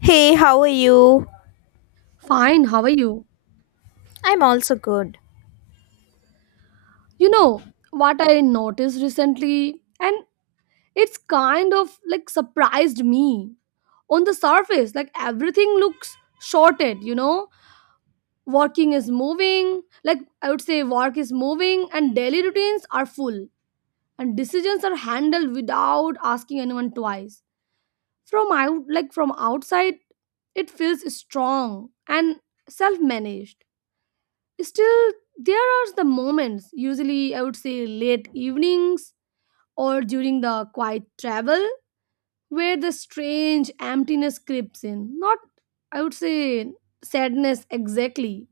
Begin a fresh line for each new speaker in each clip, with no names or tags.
Hey, how are you?
Fine, how are you?
I'm also good.
You know, what I noticed recently, and it's kind of like surprised me. On the surface, like everything looks sorted, you know? Working is moving, like I would say, work is moving, and daily routines are full, and decisions are handled without asking anyone twice. From outside, it feels strong and self-managed. Still, there are the moments, usually I would say late evenings or during the quiet travel, where the strange emptiness creeps in. Not, I would say, sadness exactly,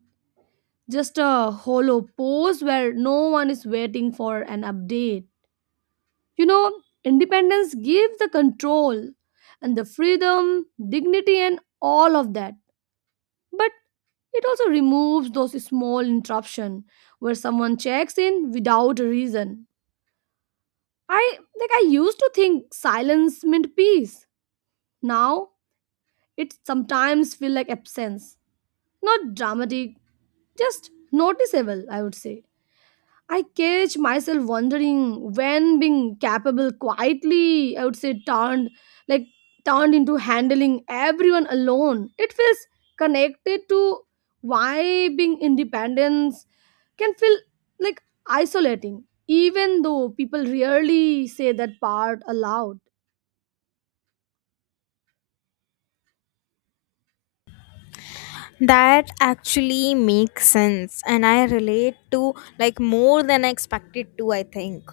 just a hollow pause where no one is waiting for an update. You know, independence gives the control and the freedom, dignity, and all of that. But it also removes those small interruption where someone checks in without a reason. I used to think silence meant peace. Now it sometimes feel like absence. Not dramatic, just noticeable, I would say. I catch myself wondering when being capable quietly, I would say, turned like turned into handling everyone alone. It feels connected to why being independence can feel like isolating, even though people rarely say that part aloud.
That actually makes sense and I relate to more than I expected to, I think.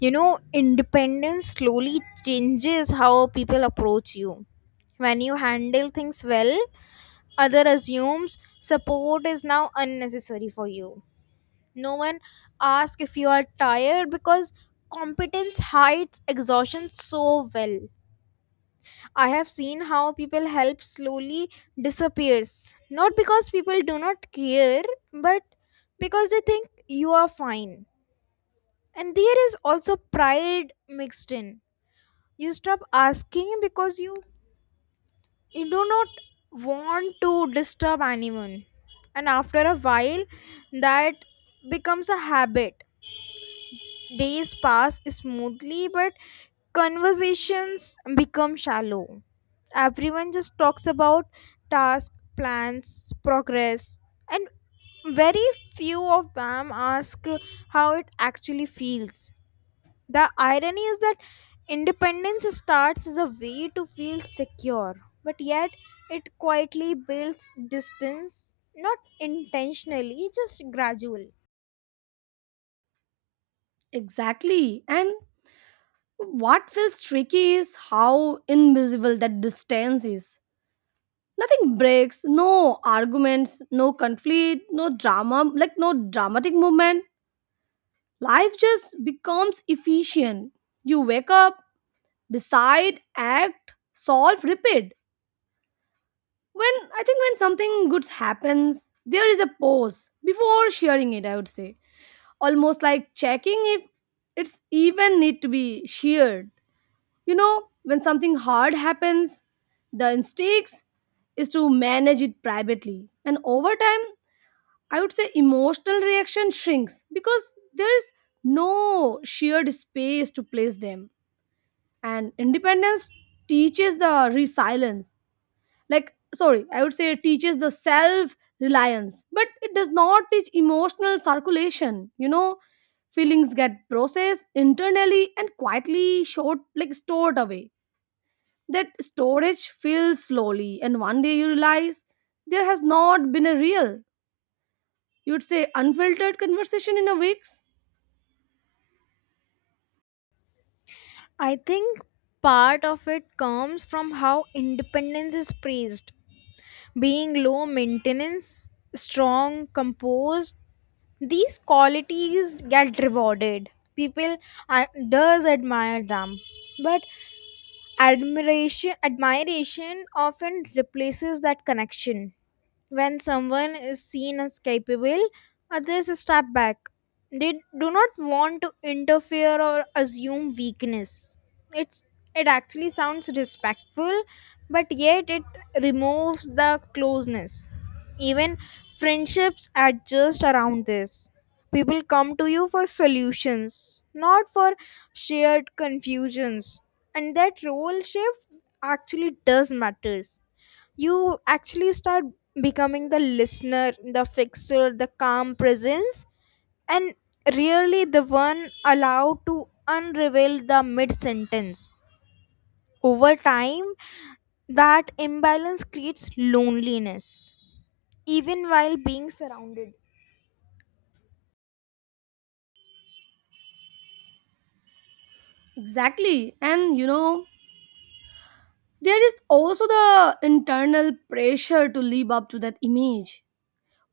You know, independence slowly changes how people approach you. When you handle things well, other assumes support is now unnecessary for you. No one asks if you are tired because competence hides exhaustion so well. I have seen how people help slowly disappears. Not because people do not care, but because they think you are fine. And there is also pride mixed in. You stop asking because you do not want to disturb anyone. And after a while, that becomes a habit. Days pass smoothly, but conversations become shallow. Everyone just talks about tasks, plans, progress, and very few of them ask how it actually feels. The irony is that independence starts as a way to feel secure, but yet it quietly builds distance, not intentionally, just gradual.
Exactly. And what feels tricky is how invisible that distance is. Nothing breaks, no arguments, no conflict, no drama, like no dramatic movement. Life just becomes efficient. You wake up, decide, act, solve, repeat. When I think when something good happens, there is a pause before sharing it, I would say. Almost like checking if it's even need to be shared. When something hard happens, the instincts is to manage it privately. And over time, I would say emotional reaction shrinks because there is no shared space to place them. And independence teaches the resilience. Like, sorry, I would say it teaches the self reliance, but it does not teach emotional circulation. Feelings get processed internally and quietly short, like stored away. That storage fills slowly, and one day you realize there has not been a real. You'd say unfiltered conversation in a weeks?
I think part of it comes from how independence is praised. Being low maintenance, strong, composed, these qualities get rewarded. People I- does admire them. But admiration often replaces that connection. When someone is seen as capable, others step back. They do not want to interfere or assume weakness. It's it actually sounds respectful, but yet it removes the closeness. Even friendships adjust around this. People come to you for solutions, not for shared confusions. And that role shift actually does matters. You actually start becoming the listener, the fixer, the calm presence, and really the one allowed to unravel the mid sentence. Over time, that imbalance creates loneliness even while being surrounded.
Exactly. And there is also the internal pressure to live up to that image.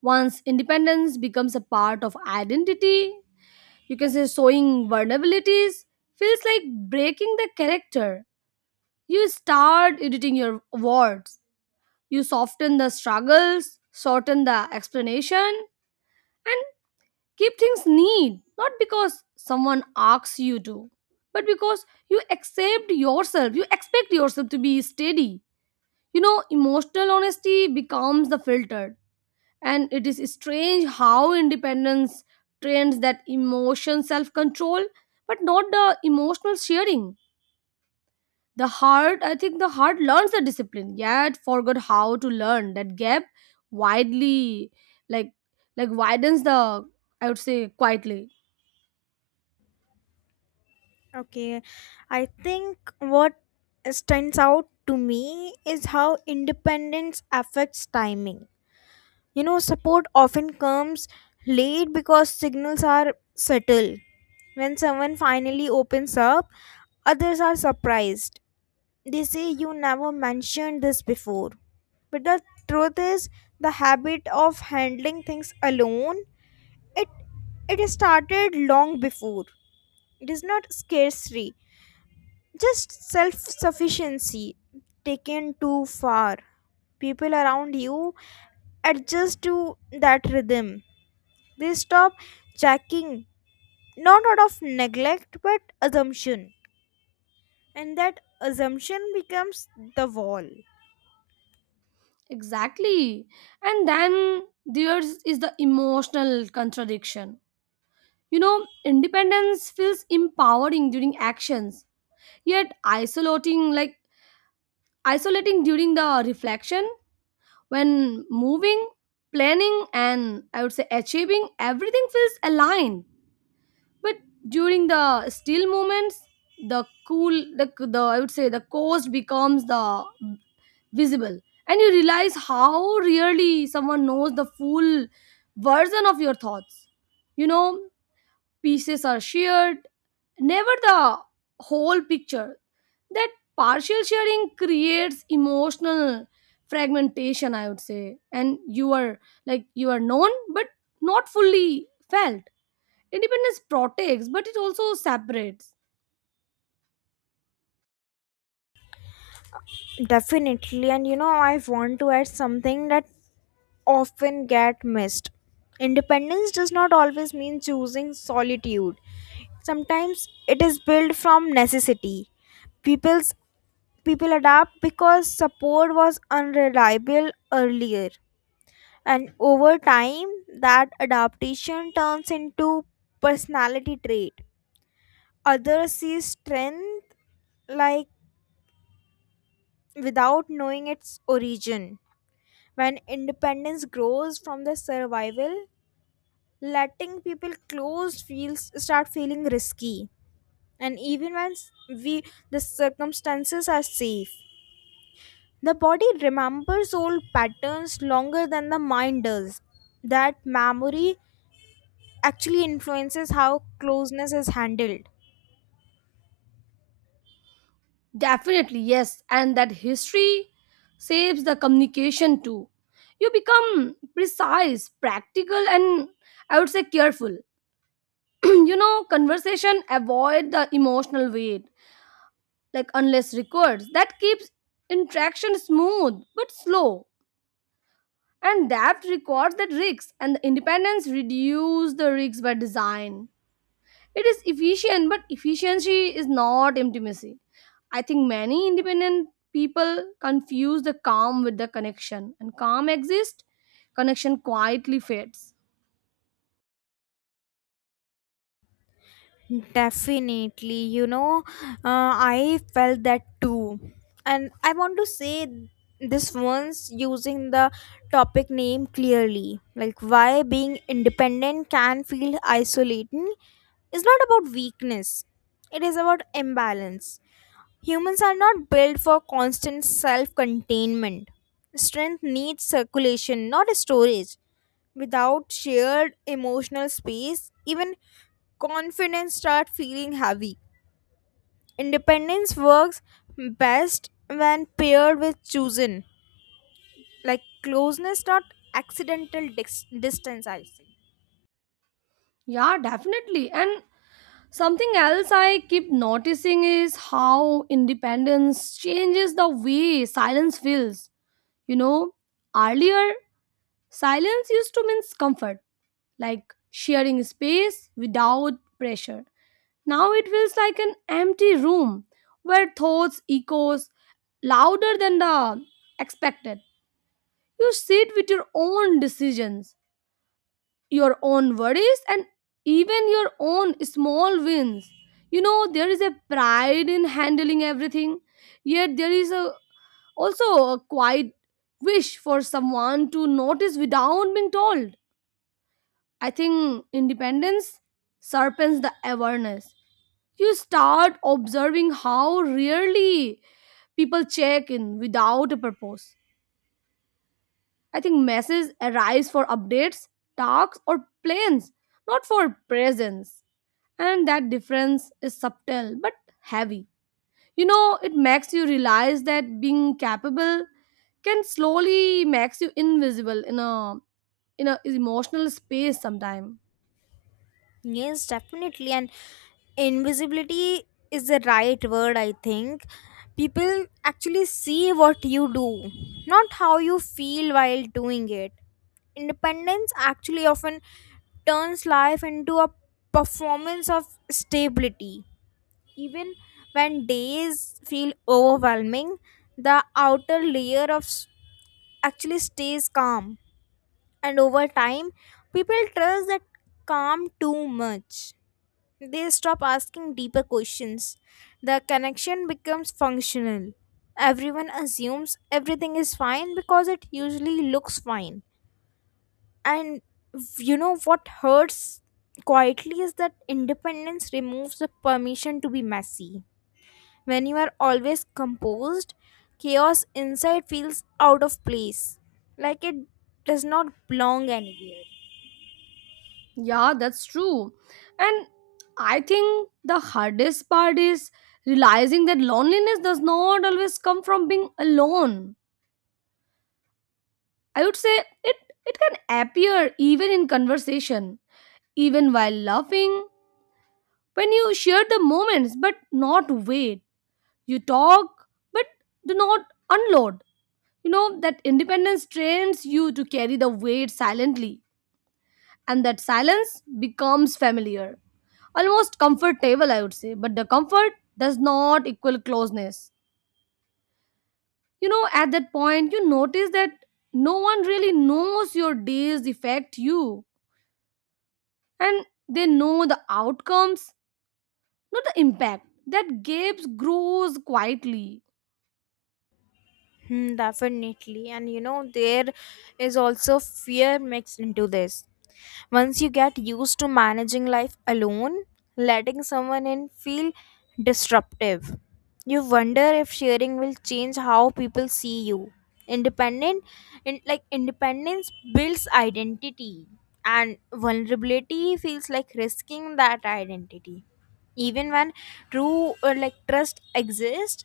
Once independence becomes a part of identity, you can say showing vulnerabilities feels like breaking the character. You start editing your words. You soften the struggles, shorten the explanation, and keep things neat, not because someone asks you to, but because you accept yourself, you expect yourself to be steady. Emotional honesty becomes the filter, and it is strange how independence trains that emotion self control, but not the emotional sharing. I think the heart learns the discipline, yet forgot how to learn that gap widely, like like widens the I would say quietly.
Okay, I think what stands out to me is how independence affects timing. You know, support often comes late because signals are subtle. When someone finally opens up, others are surprised. They say, "You never mentioned this before." But the truth is, the habit of handling things alone, it it is started long before. It is not scarcity, just self sufficiency taken too far. People around you adjust to that rhythm. They stop checking, not out of neglect but assumption, and that assumption becomes the wall.
Exactly. And then there's is the emotional contradiction. Independence feels empowering during actions, yet isolating during the reflection when moving, planning and I would say achieving everything feels aligned. But during the still moments, the cool the I would say the coast becomes the visible, and you realize how rarely someone knows the full version of your thoughts. you know pieces are shared, never the whole picture. That partial sharing creates emotional fragmentation, I would say, and you are like you are known but not fully felt. Independence protects but it also separates.
Definitely, and you know, I want to add something that often get missed. Independence does not always mean choosing solitude. Sometimes it is built from necessity. People's people adapt because support was unreliable earlier. And over time, that adaptation turns into personality trait. Others see strength, like without knowing its origin. When independence grows from the survival, letting people close feels start feeling risky. And even when we the circumstances are safe, the body remembers old patterns longer than the mind does. That memory actually influences how closeness is handled.
Definitely, yes. And that history saves the communication too. You become precise, practical, and I would say careful. Conversation avoid the emotional weight, like unless records. That keeps interaction smooth but slow. And that records that risks and the independence reduce the risks by design. It is efficient, but efficiency is not intimacy. I think many independent people confuse the calm with the connection, and calm exists, connection quietly fades.
Definitely, you know, I felt that too. And I want to say this once using the topic name clearly. Like, why being independent can feel isolating is not about weakness, it is about imbalance. Humans are not built for constant self containment. Strength needs circulation, not storage. Without shared emotional space, even confidence start feeling heavy. Independence works best when paired with chosen, like closeness, not accidental distance. I say.
Yeah, definitely. And something else I keep noticing is how independence changes the way silence feels. You know, earlier, silence used to mean comfort, like sharing space without pressure. Now it feels like an empty room where thoughts echoes louder than the expected. You sit with your own decisions, your own worries and even your own small wins. You know there is a pride in handling everything, yet there is a also a quiet wish for someone to notice without being told. I think independence sharpens the awareness. You start observing how rarely people check in without a purpose. I think messages arise for updates, talks, or plans, not for presence. And that difference is subtle but heavy. It makes you realize that being capable can slowly makes you invisible in a emotional space sometime.
Yes, definitely. And invisibility is the right word, I think. People actually see what you do, not how you feel while doing it. Independence actually often turns life into a performance of stability. Even when days feel overwhelming, the outer layer of actually stays calm. And over time, people trust that calm too much. They stop asking deeper questions. The connection becomes functional. Everyone assumes everything is fine because it usually looks fine. And you know what hurts quietly is that independence removes the permission to be messy. When you are always composed, chaos inside feels out of place, like it does not belong anywhere.
Yeah, that's true. And I think the hardest part is realizing that loneliness does not always come from being alone. I would say it can appear even in conversation, even while laughing, when you share the moments but not wait. You talk but do not unload. You know that independence trains you to carry the weight silently, and that silence becomes familiar, almost comfortable, I would say. But the comfort does not equal closeness. You know at that point you notice that no one really knows your days affect you, and they know the outcomes, not the impact. That gap grows quietly.
Hmm, definitely. And you know, there is also fear mixed into this. Once you get used to managing life alone, letting someone in feel disruptive. You wonder if sharing will change how people see you. Independent in like Independence builds identity and vulnerability feels like risking that identity. Even when true or like trust exists,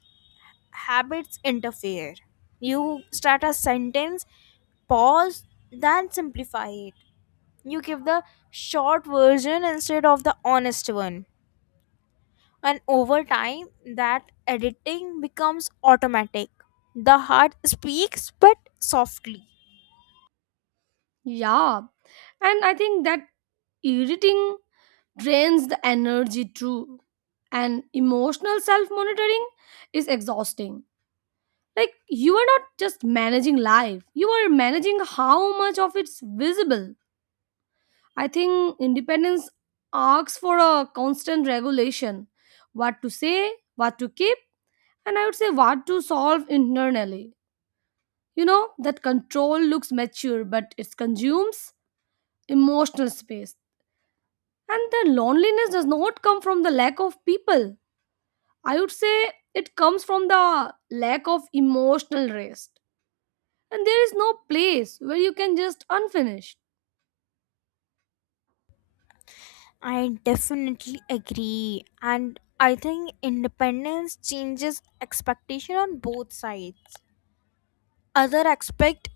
habits interfere. You start a sentence, pause, then simplify it. You give the short version instead of the honest one. And over time, that editing becomes automatic. The heart speaks, but softly.
Yeah, and I think that irritating drains the energy too, and emotional self monitoring is exhausting. Like, you are not just managing life, you are managing how much of it's visible. I think independence asks for a constant regulation, what to say, what to keep, and I would say what to solve internally. That control looks mature, but it consumes emotional space. And the loneliness does not come from the lack of people. I would say it comes from the lack of emotional rest. And there is no place where you can just unfinished.
I definitely agree. And I think independence changes expectation on both sides. Other expect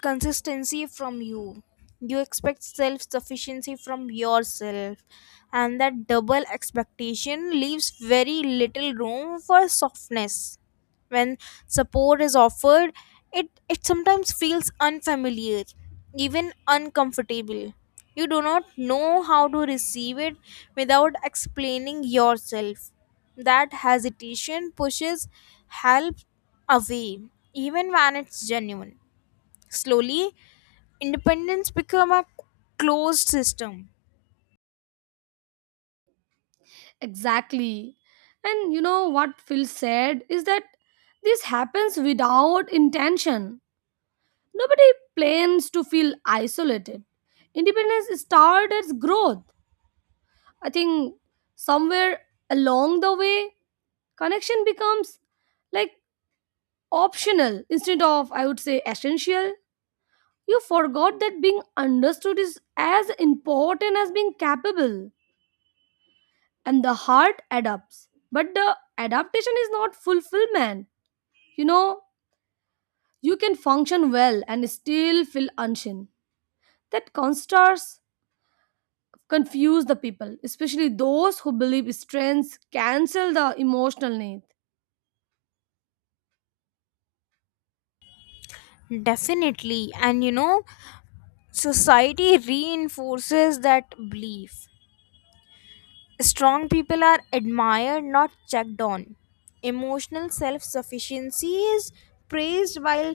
consistency from you. You expect self sufficiency from yourself, and that double expectation leaves very little room for softness when support is offered. It it sometimes feels unfamiliar, even uncomfortable. You do not know how to receive it without explaining yourself. That hesitation pushes help away even when it's genuine. Slowly, independence become a closed system.
Exactly. And you know what phil said is that this happens without intention. Nobody plans to feel isolated. Independence started as growth. I think somewhere along the way connection becomes like optional instead of I would say essential. You forgot that being understood is as important as being capable, and the heart adapts. But the adaptation is not fulfillment. You know, you can function well and still feel unshin. That contrast confuse the people, especially those who believe strengths cancel the emotional need.
Definitely, and you know, society reinforces that belief. Strong people are admired, not checked on. Emotional self sufficiency is praised, while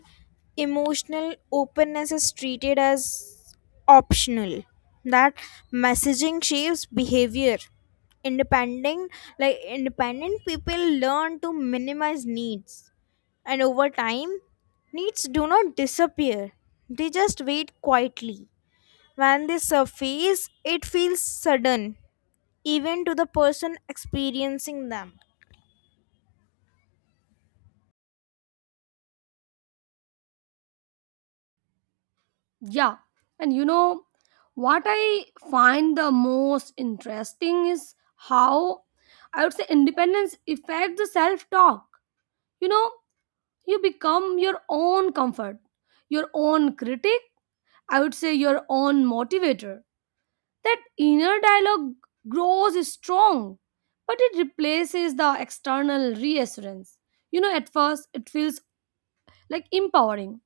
emotional openness is treated as optional. That messaging shapes behavior. Independent, Independent people learn to minimize needs, and over time, needs do not disappear. They just wait quietly. When they surface, it feels sudden even to the person experiencing them.
Yeah, and you know what I find the most interesting is how I would say independence affects the self-talk. You know, you become your own comfort, your own critic, I would say your own motivator. That inner dialogue grows strong, but it replaces the external reassurance. At first it feels like empowering,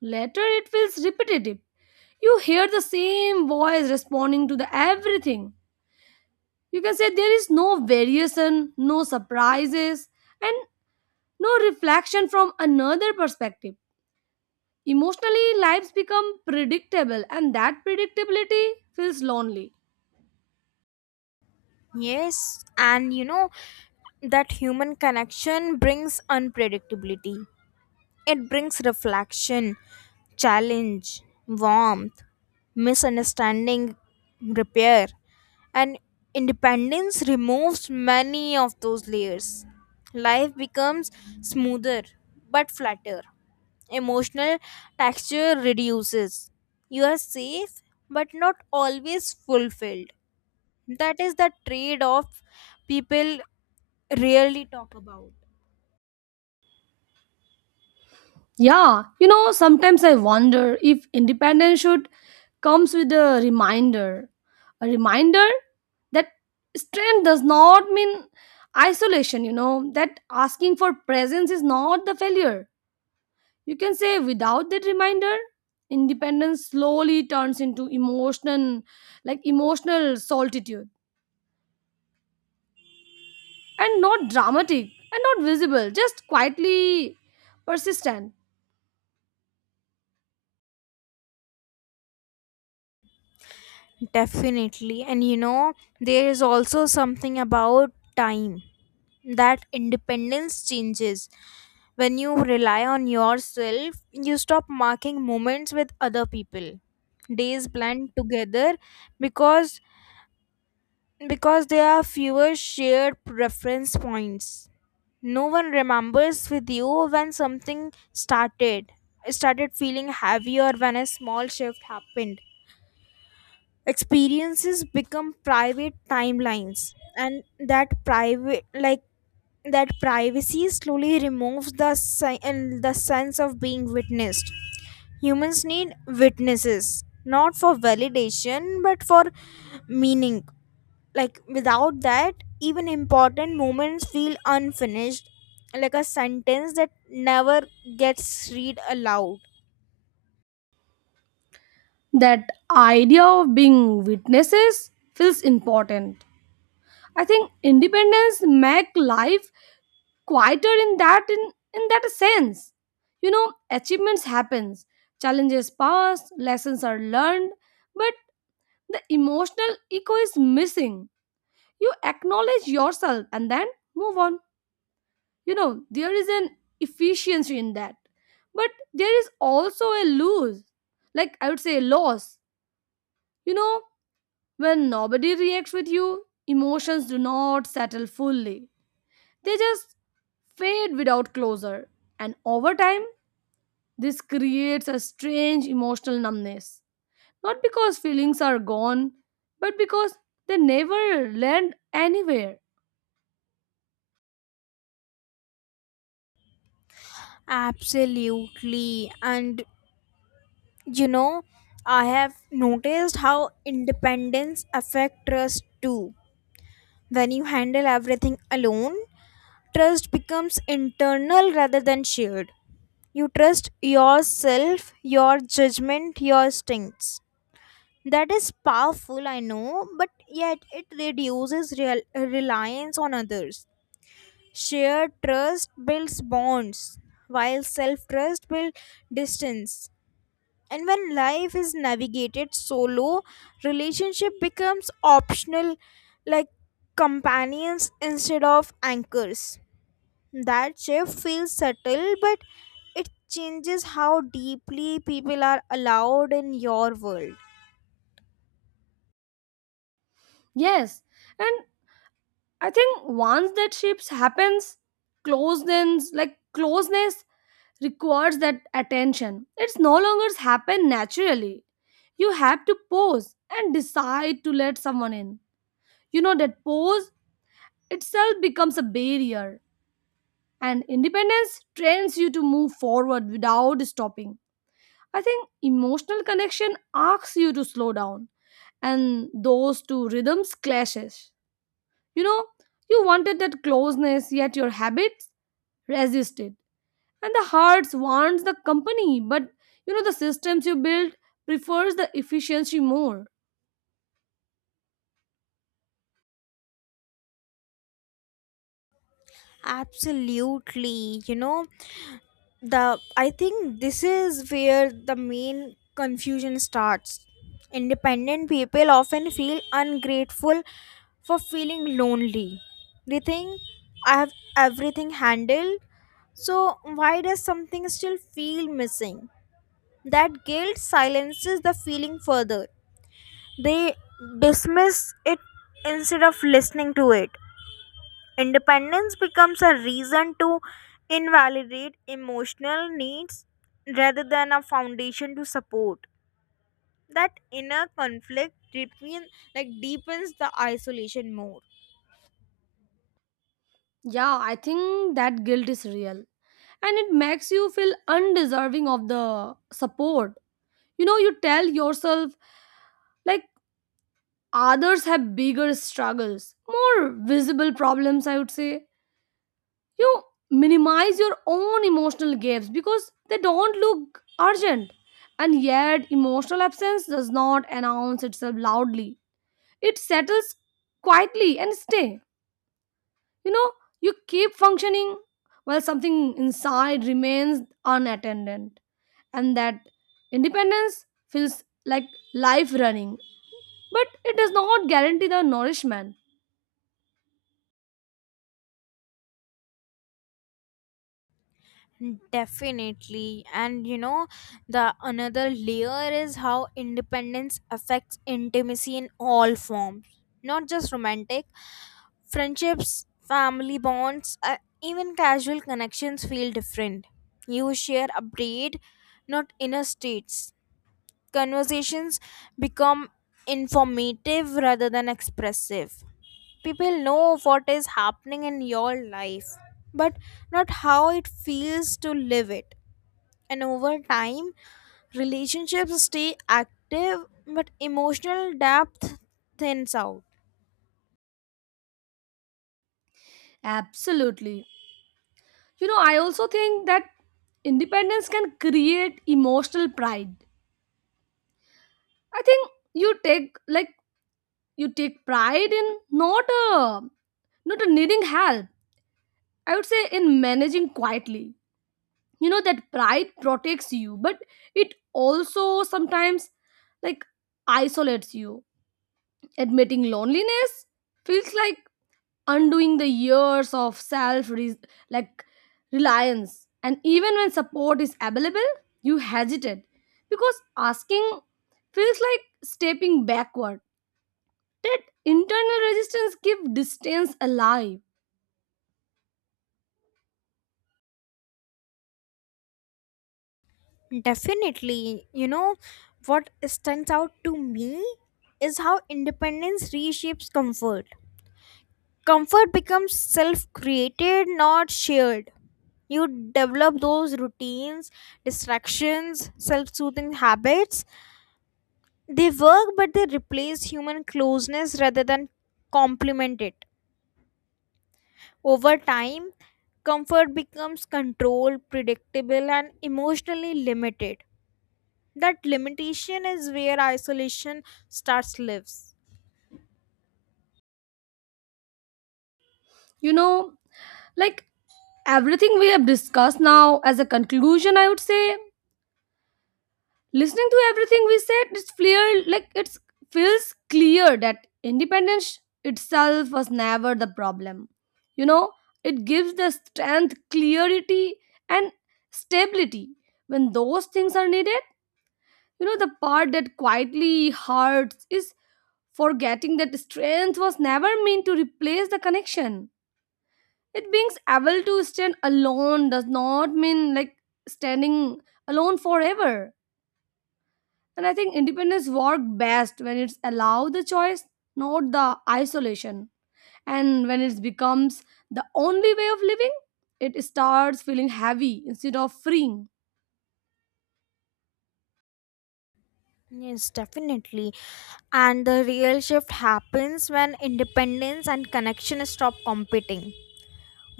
later it feels repetitive. You hear the same voice responding to the everything. You can say there is no variation, no surprises, and no reflection from another perspective. Emotionally, lives become predictable, and that predictability feels lonely.
Yes, and you know that human connection brings unpredictability. It brings reflection, challenge, warmth, misunderstanding, repair, and independence removes many of those layers. Life becomes smoother but flatter. Emotional texture reduces. You are safe but not always fulfilled. That is the trade off people rarely talk about.
Yeah, sometimes I wonder if independence should comes with a reminder that strength does not mean isolation, that asking for presence is not the failure. You can say without that reminder, independence slowly turns into emotional emotional solitude, and not dramatic and not visible, just quietly persistent.
Definitely. And you know, there is also something about time that independence changes. When you rely on yourself, you stop marking moments with other people. Days blend together because because there are fewer shared reference points. No one remembers with you when something started. I started feeling heavier when a small shift happened. Experiences become private timelines, and that private like that privacy slowly removes the si- and the sense of being witnessed. Humans need witnesses, not for validation but for meaning, like without that even important moments feel unfinished, like a sentence that never gets read aloud.
That idea of being witnesses feels important. I think independence make life quieter in that, in that sense. Achievements happens, challenges pass, lessons are learned, but the emotional echo is missing. You acknowledge yourself and then move on. There is an efficiency in that, but there is also a lose, like I would say loss. You know when nobody reacts with you, emotions do not settle fully. They just fade without closure. And over time, this creates a strange emotional numbness. Not because feelings are gone, but because they never land anywhere.
Absolutely, and you know, I have noticed how independence affects trust too. When you handle everything alone, trust becomes internal rather than shared. You trust yourself, your judgment, your instincts. That is powerful, I know, but yet it reduces reliance on others. Shared trust builds bonds, while self trust builds distance. And when life is navigated solo, relationship becomes optional, like companions instead of anchors. That shift feels subtle, but it changes how deeply people are allowed in your world.
Yes, and I think once that shifts happens, closeness requires that attention. It's no longer happen naturally. You have to pause and decide to let someone in. You know that pause itself becomes a barrier, and independence trains you to move forward without stopping. I think emotional connection asks you to slow down, and those two rhythms clashes. You know, you wanted that closeness yet your habits resist it, and the hearts wants the company, but you know the systems you build prefers the efficiency more.
Absolutely, you know, the I think this is where the main confusion starts. Independent people often feel ungrateful for feeling lonely. They think, "I have everything handled, so why does something still feel missing?" That guilt silences the feeling further. They dismiss it instead of listening to it. Independence becomes a reason to invalidate emotional needs rather than a foundation to support. That inner conflict deepens the isolation more.
Yeah, I think that guilt is real, and it makes you feel undeserving of the support. You know you tell yourself, like, others have bigger struggles, more visible problems, I would say. You minimize your own emotional gaps because they don't look urgent, and yet emotional absence does not announce itself loudly. It settles quietly and stay. you know you keep functioning while something inside remains unattended, and that independence feels like life running, but it does not guarantee the nourishment.
Definitely. And you know, the another layer is how independence affects intimacy in all forms, not just romantic. Friendships, family bonds, even casual connections feel different. You share update, not inner states. Conversations become informative rather than expressive. People know what is happening in your life, but not how it feels to live it. And over time, relationships stay active, but emotional depth thins out.
Absolutely. You know I also think that independence can create emotional pride. I think you take pride in not a not a needing help, I would say, in managing quietly. That pride protects you but it also sometimes, like, isolates you. Admitting loneliness feels like undoing the years of self re- like reliance. And even when support is available you hesitate because asking feels like stepping backward. That internal resistance give distance alive.
Definitely. You know, what stands out to me is how independence reshapes comfort. Comfort becomes self created, not shared. You develop those routines, distractions, self soothing habits. They work, but they replace human closeness rather than complement it. Over time, comfort becomes controlled, predictable, and emotionally limited. That limitation is where isolation starts lives.
you know like everything we have discussed now as a conclusion, I would say, listening to everything we said, it's clear like it feels clear that independence itself was never the problem. You know, it gives the strength, clarity, and stability. When those things are needed, the part that quietly hurts is forgetting that strength was never meant to replace the connection. It being able to stand alone does not mean, like, standing alone forever. And I think independence work best when it's allow the choice, not the isolation. And when it becomes the only way of living, it starts feeling heavy instead of freeing.
Yes, definitely. And the real shift happens when independence and connection stop competing.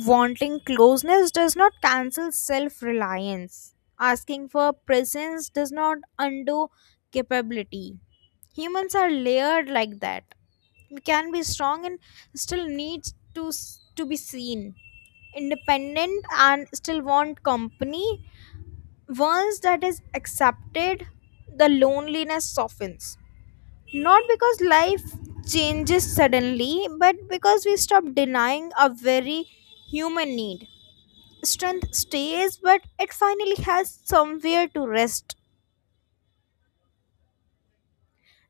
Wanting closeness does not cancel self-reliance. Asking for presence does not undo capability. Humans are layered like that. We can be strong and still need to to be seen, independent and still want company. Once that is accepted, the loneliness softens. Not because life changes suddenly, but because we stop denying a very human need. Strength stays, but it finally has somewhere to rest.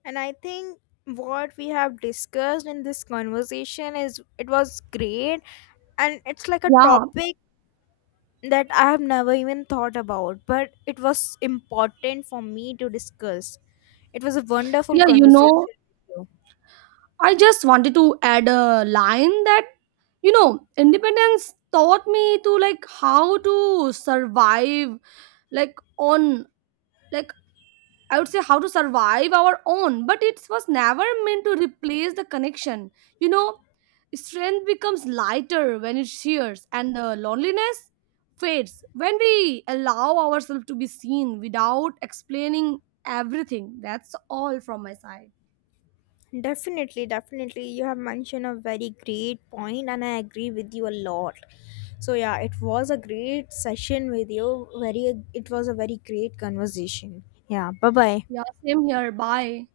And I think what we have discussed in this conversation is it was great, and it's like a
Yeah.
topic that I have never even thought about, but it was important for me to discuss. It was a wonderful
Yeah,
conversation with
I just wanted to add a line that, independence taught me to like how to survive, like on like I would say how to survive our own, but it was never meant to replace the connection. You know, strength becomes lighter when it shears, and the loneliness fades when we allow ourselves to be seen without explaining everything. That's all from my side.
you. Definitely, definitely. You have mentioned a very great point, and I agree with you a lot. So yeah, it was a great session with you. Very, it was a very great conversation. Yeah. Bye bye.
Yeah, same here. Bye.